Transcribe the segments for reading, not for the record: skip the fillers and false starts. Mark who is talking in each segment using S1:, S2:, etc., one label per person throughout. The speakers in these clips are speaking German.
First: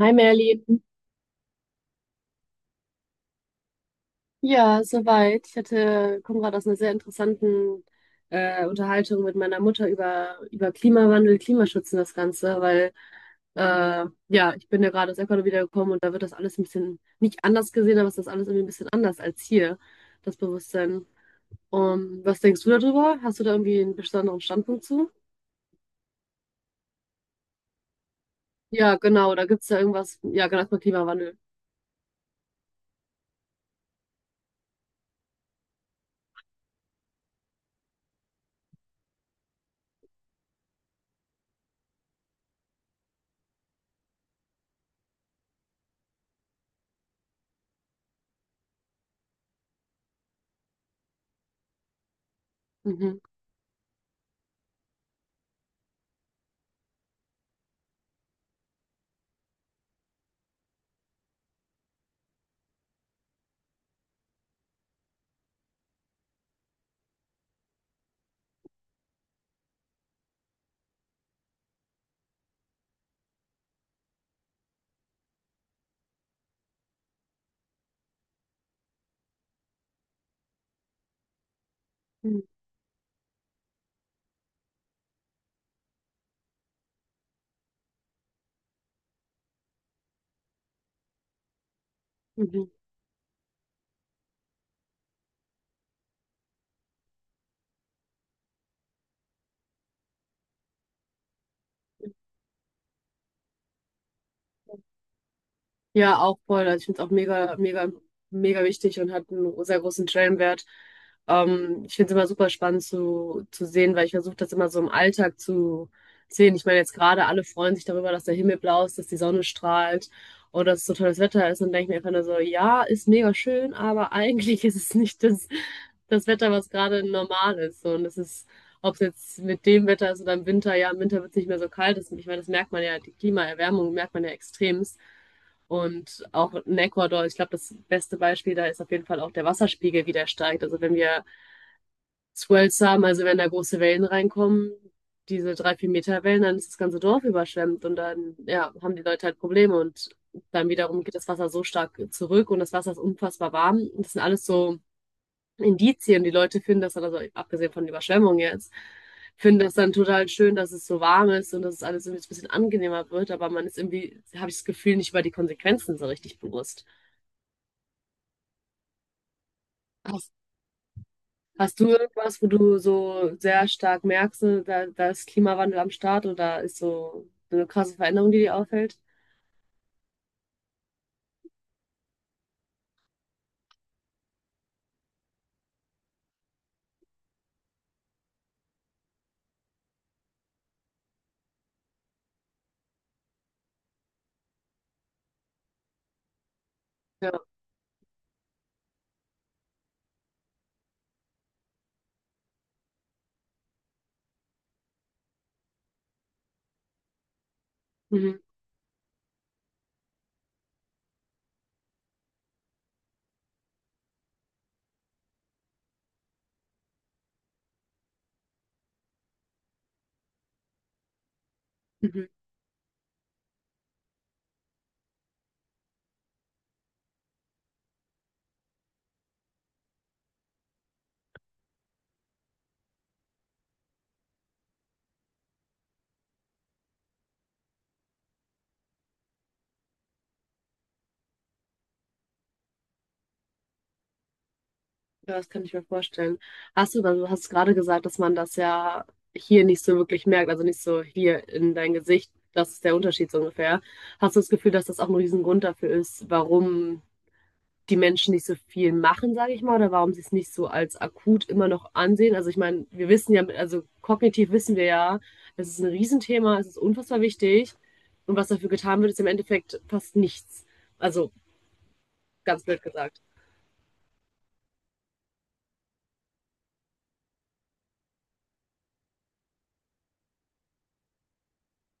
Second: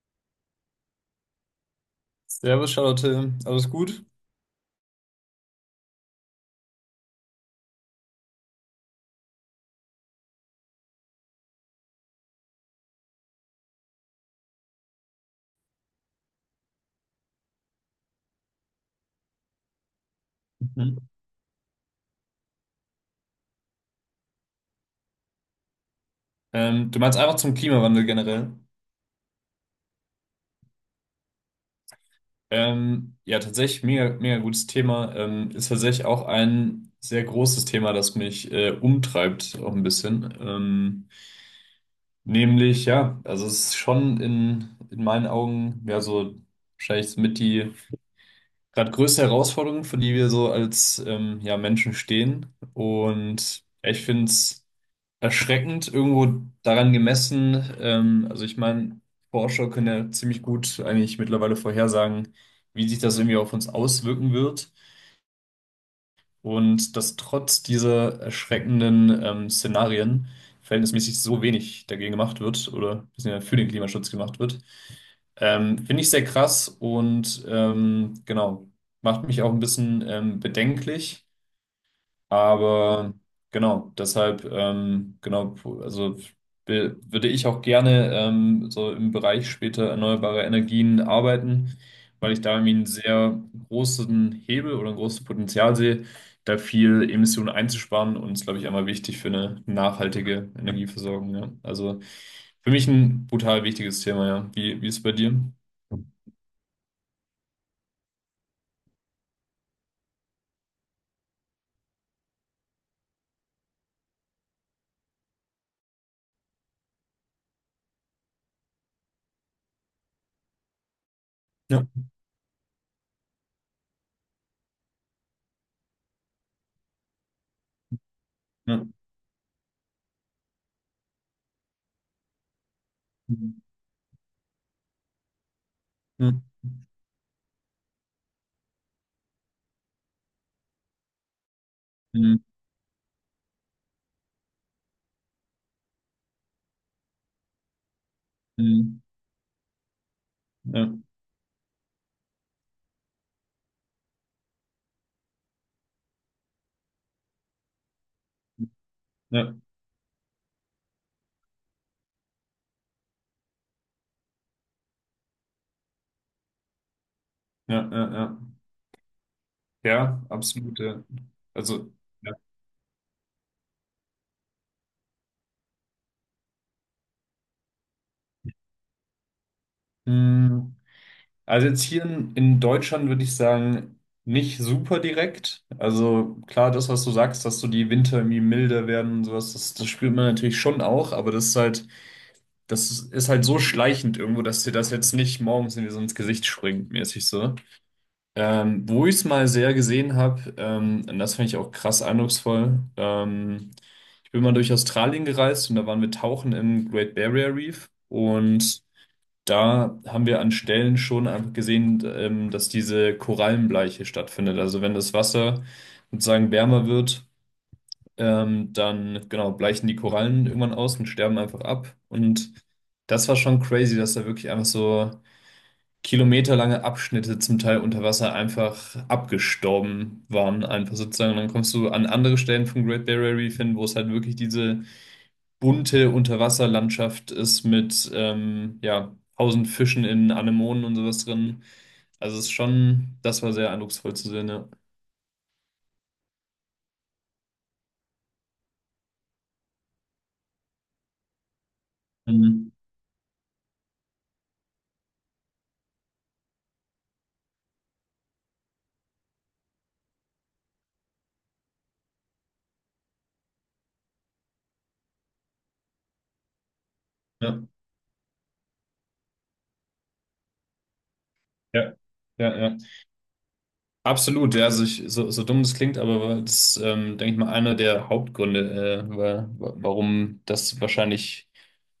S1: Hi Merlin.
S2: Servus, Charlotte. Alles gut?
S1: Ja, soweit. Ich hatte, komme gerade aus einer sehr interessanten Unterhaltung mit meiner Mutter über, über Klimawandel, Klimaschutz und das Ganze, weil ja, ich bin ja gerade aus Ecuador wiedergekommen und da wird das alles ein bisschen nicht anders gesehen, aber es ist alles irgendwie ein bisschen anders als hier, das Bewusstsein.
S2: Mhm.
S1: Was denkst du darüber? Hast du da irgendwie einen besonderen Standpunkt zu?
S2: Du meinst einfach zum Klimawandel generell?
S1: Ja, genau, da gibt es ja irgendwas. Ja, genau, erstmal Klimawandel.
S2: Ja, tatsächlich mega, mega gutes Thema. Ist tatsächlich auch ein sehr großes Thema, das mich umtreibt, auch ein bisschen. Ja, also es ist schon in meinen Augen, ja, so wahrscheinlich mit die gerade größte Herausforderung, vor die wir so als ja, Menschen stehen.
S1: Mhm.
S2: Und ja, ich finde es. Erschreckend irgendwo daran gemessen. Also ich meine, Forscher können ja ziemlich gut eigentlich mittlerweile vorhersagen, wie sich das irgendwie auf uns auswirken wird. Und dass trotz dieser erschreckenden Szenarien verhältnismäßig so wenig dagegen gemacht wird oder beziehungsweise für den Klimaschutz gemacht wird, finde ich sehr krass und genau, macht mich auch ein bisschen bedenklich,
S1: Mhm.
S2: aber genau, deshalb, genau, also würde ich auch gerne so im Bereich später erneuerbare Energien arbeiten, weil ich da
S1: Mhm.
S2: irgendwie einen sehr großen Hebel oder ein großes Potenzial sehe, da viel Emissionen einzusparen, und ist, glaube ich, einmal wichtig für eine nachhaltige Energieversorgung. Ja. Also für mich ein brutal wichtiges Thema, ja. Wie ist es bei dir?
S1: Ja, auch voll. Also ich finde es auch mega, mega, mega wichtig und hat einen sehr großen Stellenwert. Ich finde es immer super spannend zu sehen, weil ich versuche das immer so im Alltag zu sehen. Ich meine, jetzt gerade alle freuen sich darüber, dass der Himmel blau ist, dass die Sonne strahlt und dass es so tolles Wetter ist. Und denke
S2: Ja.
S1: ich mir einfach nur so, ja, ist mega schön, aber eigentlich ist es nicht das Wetter, was gerade normal ist. So, und es ist,
S2: Ja.
S1: ob es jetzt mit dem Wetter ist oder im Winter, ja, im Winter wird es nicht mehr so kalt. Das, ich meine, das merkt man ja, die
S2: Mhm.
S1: Klimaerwärmung merkt man ja extremst. Und auch in Ecuador, ich glaube, das beste Beispiel da ist auf jeden Fall auch der Wasserspiegel, wie der steigt. Also wenn wir
S2: Mhm.
S1: Swells haben, also wenn da große Wellen reinkommen, diese drei, vier Meter Wellen, dann ist das ganze Dorf überschwemmt und dann, ja, haben
S2: Mhm.
S1: die Leute halt Probleme und dann
S2: Ja.
S1: wiederum geht das Wasser so stark zurück und das Wasser ist unfassbar warm. Das sind alles so Indizien, die Leute finden das dann, also abgesehen von der Überschwemmung jetzt,
S2: Ja.
S1: finden das dann total schön, dass es so warm ist und dass es alles irgendwie ein bisschen angenehmer wird, aber man ist irgendwie, habe ich das Gefühl, nicht über die Konsequenzen so richtig bewusst.
S2: Ja. Ja. Ja. Ja,
S1: Hast,
S2: absolut. Ja.
S1: hast du
S2: Also, ja.
S1: irgendwas, wo du so sehr stark merkst, ne, da ist Klimawandel am Start oder ist so eine krasse Veränderung, die dir auffällt?
S2: Hm, also jetzt hier in Deutschland würde ich sagen, nicht super direkt. Also klar, das, was du sagst, dass so die Winter irgendwie milder werden und sowas, das spürt man natürlich schon auch, aber das ist halt so schleichend irgendwo, dass dir das jetzt nicht morgens irgendwie so ins Gesicht springt, mäßig
S1: Ja.
S2: so. Wo ich es mal sehr gesehen habe, und das fand ich auch krass eindrucksvoll. Ich bin mal durch Australien gereist und da waren wir tauchen im Great Barrier Reef,
S1: Mhm.
S2: und da haben wir an Stellen schon einfach gesehen, dass diese Korallenbleiche stattfindet. Also wenn das Wasser sozusagen wärmer wird, dann genau bleichen die Korallen irgendwann aus und sterben einfach ab.
S1: Mhm.
S2: Und das war schon crazy, dass da wirklich einfach so kilometerlange Abschnitte zum Teil unter Wasser einfach abgestorben waren, einfach sozusagen. Und dann kommst du an andere Stellen vom Great Barrier Reef hin, wo es halt wirklich diese bunte Unterwasserlandschaft ist mit ja, tausend Fischen in Anemonen und sowas drin. Also es ist schon, das war sehr eindrucksvoll zu sehen, ja.
S1: Ja, das kann ich mir vorstellen. Hast du, weil du hast gerade gesagt, dass man das ja hier nicht so wirklich merkt, also nicht so hier in dein Gesicht,
S2: Mhm.
S1: das ist der Unterschied so ungefähr. Hast du das Gefühl, dass das auch ein Riesengrund dafür ist, warum die Menschen nicht so viel machen, sage ich mal, oder warum sie es nicht so als akut immer noch ansehen. Also ich meine, wir wissen ja, also kognitiv wissen wir ja, es ist ein Riesenthema, es ist unfassbar
S2: Ja,
S1: wichtig und was dafür getan wird, ist im Endeffekt fast nichts. Also
S2: ja, ja,
S1: ganz
S2: ja.
S1: blöd gesagt.
S2: Absolut, ja, also ich, so, so dumm das klingt, aber das ist, denke ich mal, einer der Hauptgründe, warum das wahrscheinlich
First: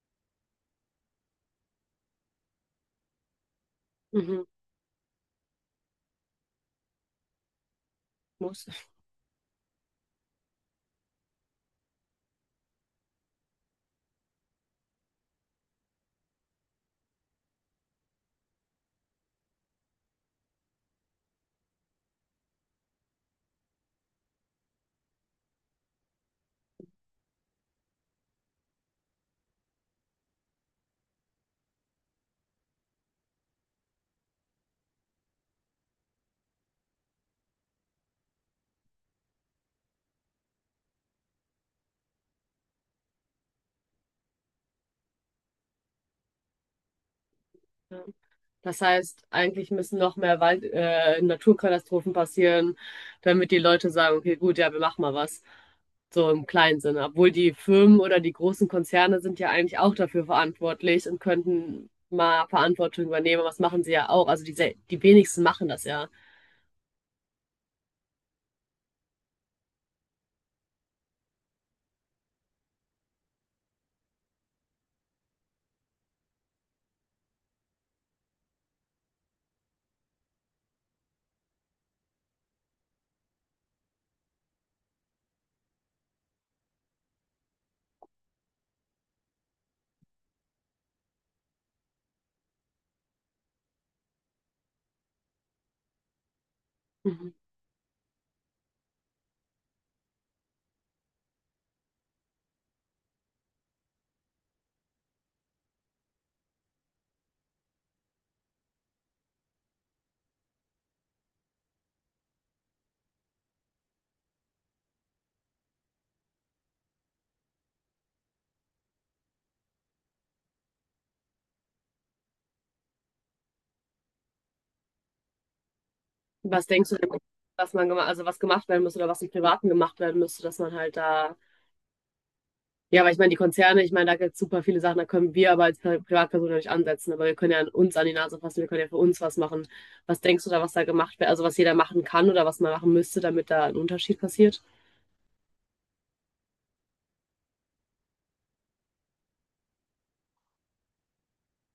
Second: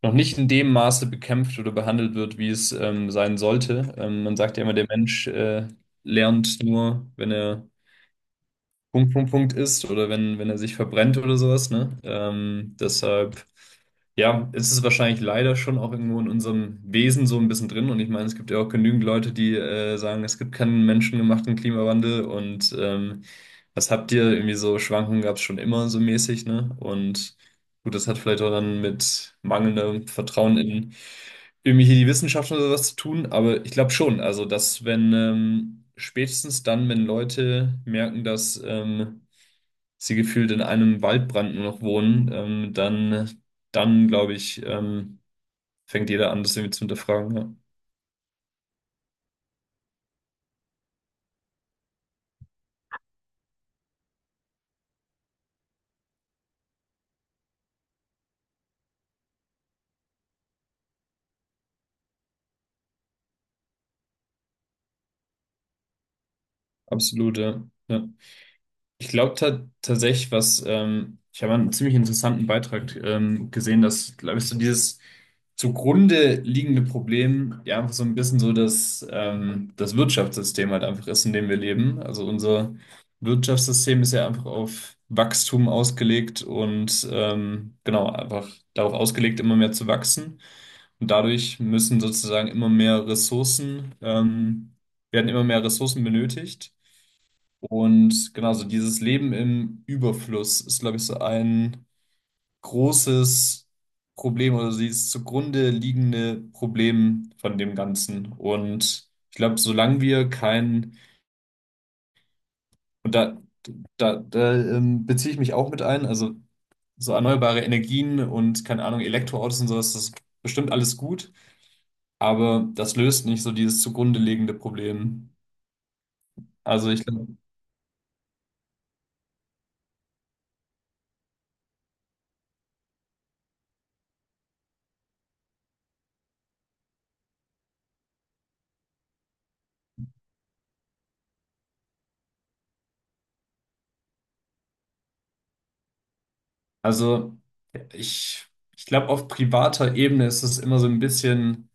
S2: noch nicht in dem Maße bekämpft oder behandelt wird, wie es sein sollte. Man
S1: Mhm.
S2: sagt ja immer, der Mensch lernt nur, wenn er
S1: Muss.
S2: Punkt, Punkt, Punkt ist oder wenn, er sich verbrennt oder sowas, ne? Deshalb, ja, ist es wahrscheinlich leider schon auch irgendwo in unserem Wesen so ein bisschen drin. Und ich meine, es gibt ja auch genügend Leute, die sagen, es gibt keinen menschengemachten Klimawandel und was habt ihr? Irgendwie so Schwankungen gab es schon immer so mäßig, ne? Und gut, das hat vielleicht auch dann mit mangelndem Vertrauen in irgendwie hier die Wissenschaft oder was zu tun, aber ich glaube schon, also dass wenn spätestens dann, wenn Leute merken, dass sie gefühlt in einem Waldbrand nur noch wohnen, dann, dann glaube ich, fängt jeder an, das irgendwie zu hinterfragen. Ja.
S1: Ja. Das heißt, eigentlich müssen noch mehr Wald, Naturkatastrophen passieren, damit die Leute sagen, okay, gut, ja, wir machen mal was. So im kleinen Sinne. Obwohl die Firmen oder die großen Konzerne sind ja eigentlich auch dafür verantwortlich und könnten mal Verantwortung übernehmen. Was machen sie ja auch? Also die, die wenigsten machen das ja.
S2: Absolut, ja. Ja. Ich glaube ta Tatsächlich, was ich habe einen ziemlich interessanten Beitrag gesehen, dass, glaube ich, so dieses zugrunde liegende Problem ja einfach so ein bisschen so das, das Wirtschaftssystem halt einfach ist, in dem wir leben. Also unser Wirtschaftssystem ist ja einfach auf Wachstum ausgelegt und genau, einfach darauf ausgelegt, immer mehr zu wachsen. Und dadurch müssen sozusagen werden immer mehr Ressourcen benötigt.
S1: Mhm.
S2: Und genau, so dieses Leben im Überfluss ist, glaube ich, so ein großes Problem oder so dieses zugrunde liegende Problem von dem Ganzen. Und ich glaube, solange wir kein, und da, da beziehe ich mich auch mit ein, also so erneuerbare Energien und keine Ahnung, Elektroautos und sowas, das ist bestimmt alles gut, aber das löst nicht so dieses zugrunde liegende Problem.
S1: Was denkst
S2: Also
S1: du
S2: ich
S1: denn,
S2: glaube,
S1: was man gemacht, also was gemacht werden müsste oder was im Privaten gemacht werden müsste, dass man halt da ja, aber ich meine, die Konzerne, ich meine, da gibt es super viele Sachen, da können wir aber als Privatperson ja nicht ansetzen, aber wir können ja an uns an die Nase fassen, wir können ja für uns was machen. Was denkst du da, was da gemacht wird, also was jeder machen kann oder was man machen müsste, damit da ein Unterschied passiert?
S2: also ich, ich glaube, auf privater Ebene ist es immer so ein bisschen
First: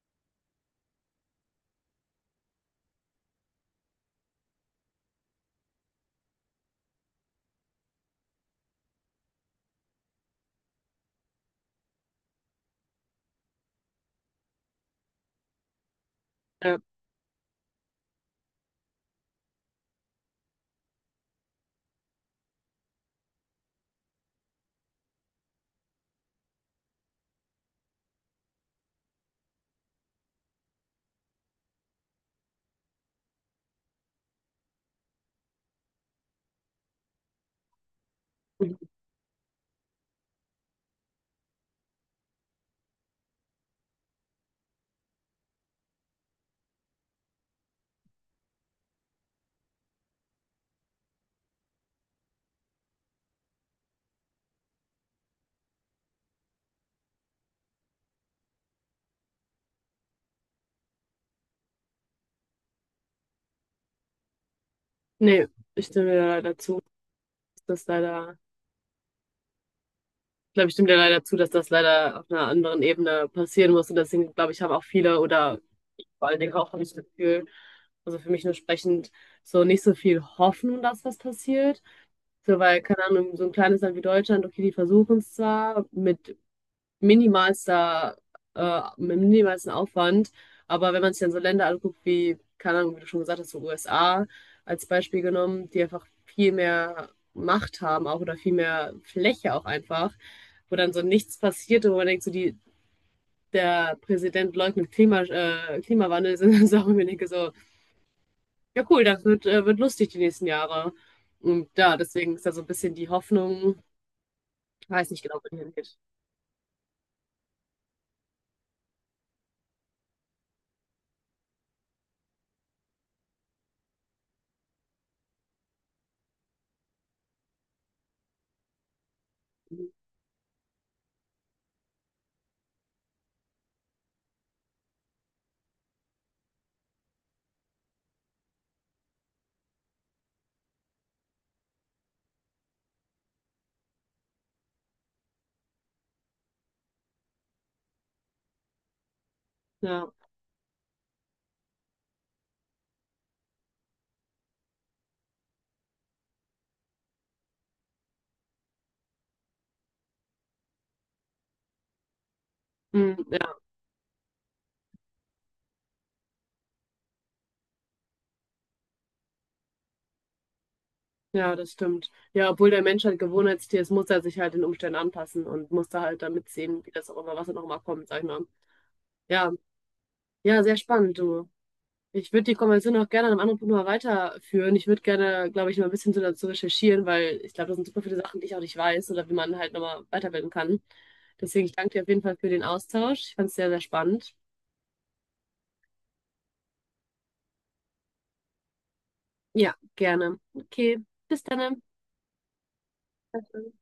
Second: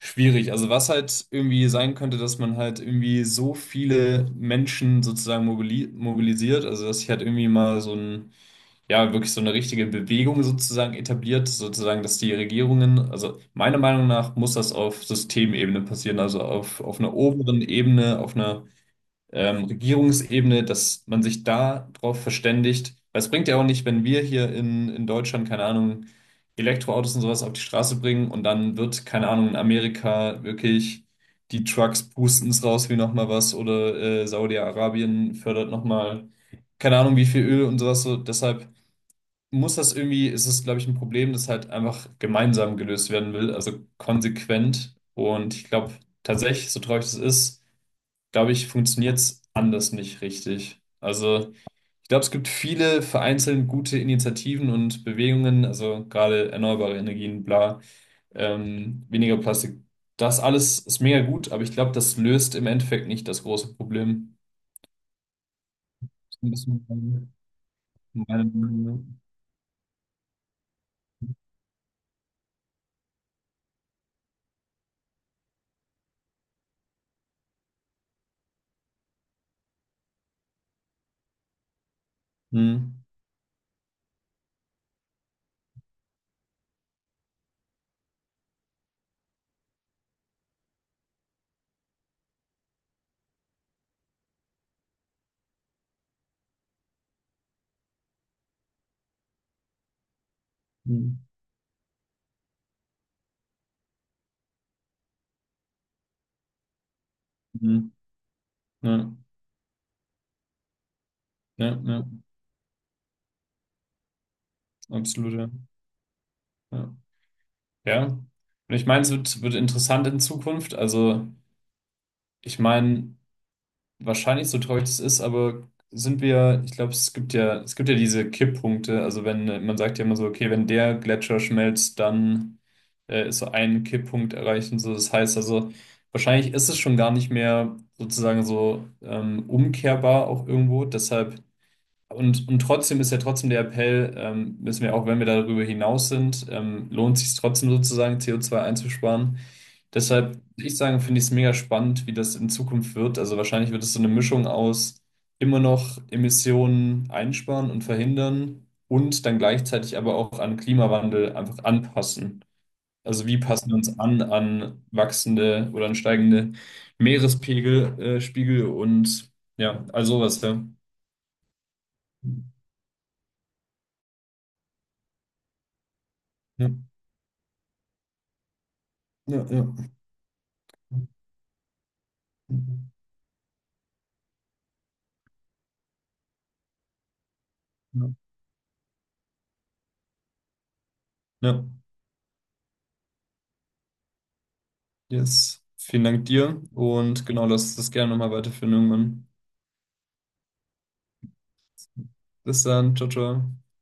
S2: schwierig. Also was halt irgendwie sein könnte, dass man halt irgendwie so viele Menschen sozusagen mobilisiert, also dass sich halt irgendwie mal so ein, ja, wirklich so eine richtige Bewegung sozusagen etabliert, sozusagen, dass die Regierungen, also meiner Meinung nach muss das auf Systemebene passieren, also
S1: Ja.
S2: auf einer oberen Ebene, auf einer Regierungsebene, dass man sich da drauf verständigt. Weil es bringt ja auch nicht, wenn wir hier in Deutschland, keine Ahnung, Elektroautos und sowas auf die Straße bringen und dann wird, keine Ahnung, in Amerika wirklich die Trucks pusten's raus wie nochmal was oder Saudi-Arabien fördert nochmal, keine Ahnung, wie viel Öl und sowas. So, deshalb
S1: Mhm.
S2: muss das irgendwie, ist es, glaube ich, ein Problem, das halt einfach gemeinsam gelöst werden will, also konsequent. Und ich glaube tatsächlich, so traurig das ist, glaube ich, funktioniert es anders nicht richtig. Also, ich glaube, es gibt viele vereinzelt gute Initiativen und Bewegungen, also gerade erneuerbare Energien, bla, weniger Plastik. Das alles ist mega gut, aber ich glaube, das löst im Endeffekt nicht das große Problem.
S1: Nee, ich stimme dir
S2: Ist ein
S1: leider zu,
S2: bisschen
S1: dass das
S2: meine Meinung.
S1: ich glaube, ich stimme dir leider zu, dass das leider auf einer anderen Ebene passieren muss und deswegen, glaube ich, haben auch viele oder vor allen Dingen auch habe ich das Gefühl, also für mich nur sprechend, so nicht so viel Hoffnung, dass was passiert. So, weil,
S2: Hm,
S1: keine Ahnung, so ein kleines Land wie Deutschland, okay, die versuchen es zwar mit minimalster, mit minimalstem Aufwand, aber wenn man sich dann so Länder anguckt wie, keine Ahnung, wie du schon gesagt hast, so USA als Beispiel genommen, die einfach viel mehr Macht haben auch oder viel mehr Fläche auch einfach, wo dann so
S2: hm,
S1: nichts passiert und wo man denkt, so die, der Präsident leugnet Klimawandel, sind dann Sachen, wo ich denke, so,
S2: hm.
S1: ja cool,
S2: Ja,
S1: das wird lustig die nächsten Jahre. Und
S2: ja,
S1: ja,
S2: ja,
S1: deswegen ist da so ein bisschen die Hoffnung, weiß nicht
S2: absolut,
S1: genau,
S2: ja.
S1: wohin er geht.
S2: Ja. Ja. Und ich meine, es wird interessant in Zukunft. Also, ich meine, wahrscheinlich so traurig das ist, aber sind wir, ich glaube, es gibt ja diese Kipppunkte. Also wenn man sagt ja immer so, okay, wenn der Gletscher schmelzt, dann ist so ein Kipppunkt erreicht und so. Das heißt also, wahrscheinlich ist es schon gar nicht mehr sozusagen so umkehrbar auch irgendwo. Deshalb und, trotzdem ist ja trotzdem der Appell, müssen wir auch, wenn wir darüber hinaus sind, lohnt sich trotzdem sozusagen CO2 einzusparen.
S1: Ja.
S2: Deshalb würde ich sagen, finde ich es mega spannend, wie das in Zukunft wird. Also wahrscheinlich wird es so eine Mischung aus immer noch Emissionen einsparen und verhindern und dann gleichzeitig aber auch an Klimawandel einfach anpassen.
S1: Mm,
S2: Also wie
S1: ja,
S2: passen wir uns an an wachsende oder an steigende Spiegel und ja, all sowas, ja.
S1: ja, das stimmt. Ja, obwohl der Mensch halt Gewohnheitstier ist, muss er sich halt den Umständen anpassen und muss da halt damit
S2: Ja.
S1: sehen, wie das auch immer, was da noch mal kommt, sag ich mal.
S2: Ja,
S1: Ja,
S2: ja.
S1: ja, sehr spannend, du. Ich würde die Konversation auch gerne an einem anderen Punkt mal weiterführen. Ich würde gerne, glaube ich, noch ein bisschen so dazu recherchieren, weil ich glaube, das sind super
S2: Ja,
S1: viele Sachen, die ich auch nicht weiß oder wie man halt nochmal weiterbilden kann.
S2: ja,
S1: Deswegen, ich danke dir auf jeden Fall für den Austausch. Ich fand es sehr, sehr spannend.
S2: yes. Vielen Dank dir und genau, lass das gerne nochmal weiterführen irgendwann.
S1: Ja, gerne. Okay, bis dann.
S2: Bis dann, ciao, ciao.
S1: Danke.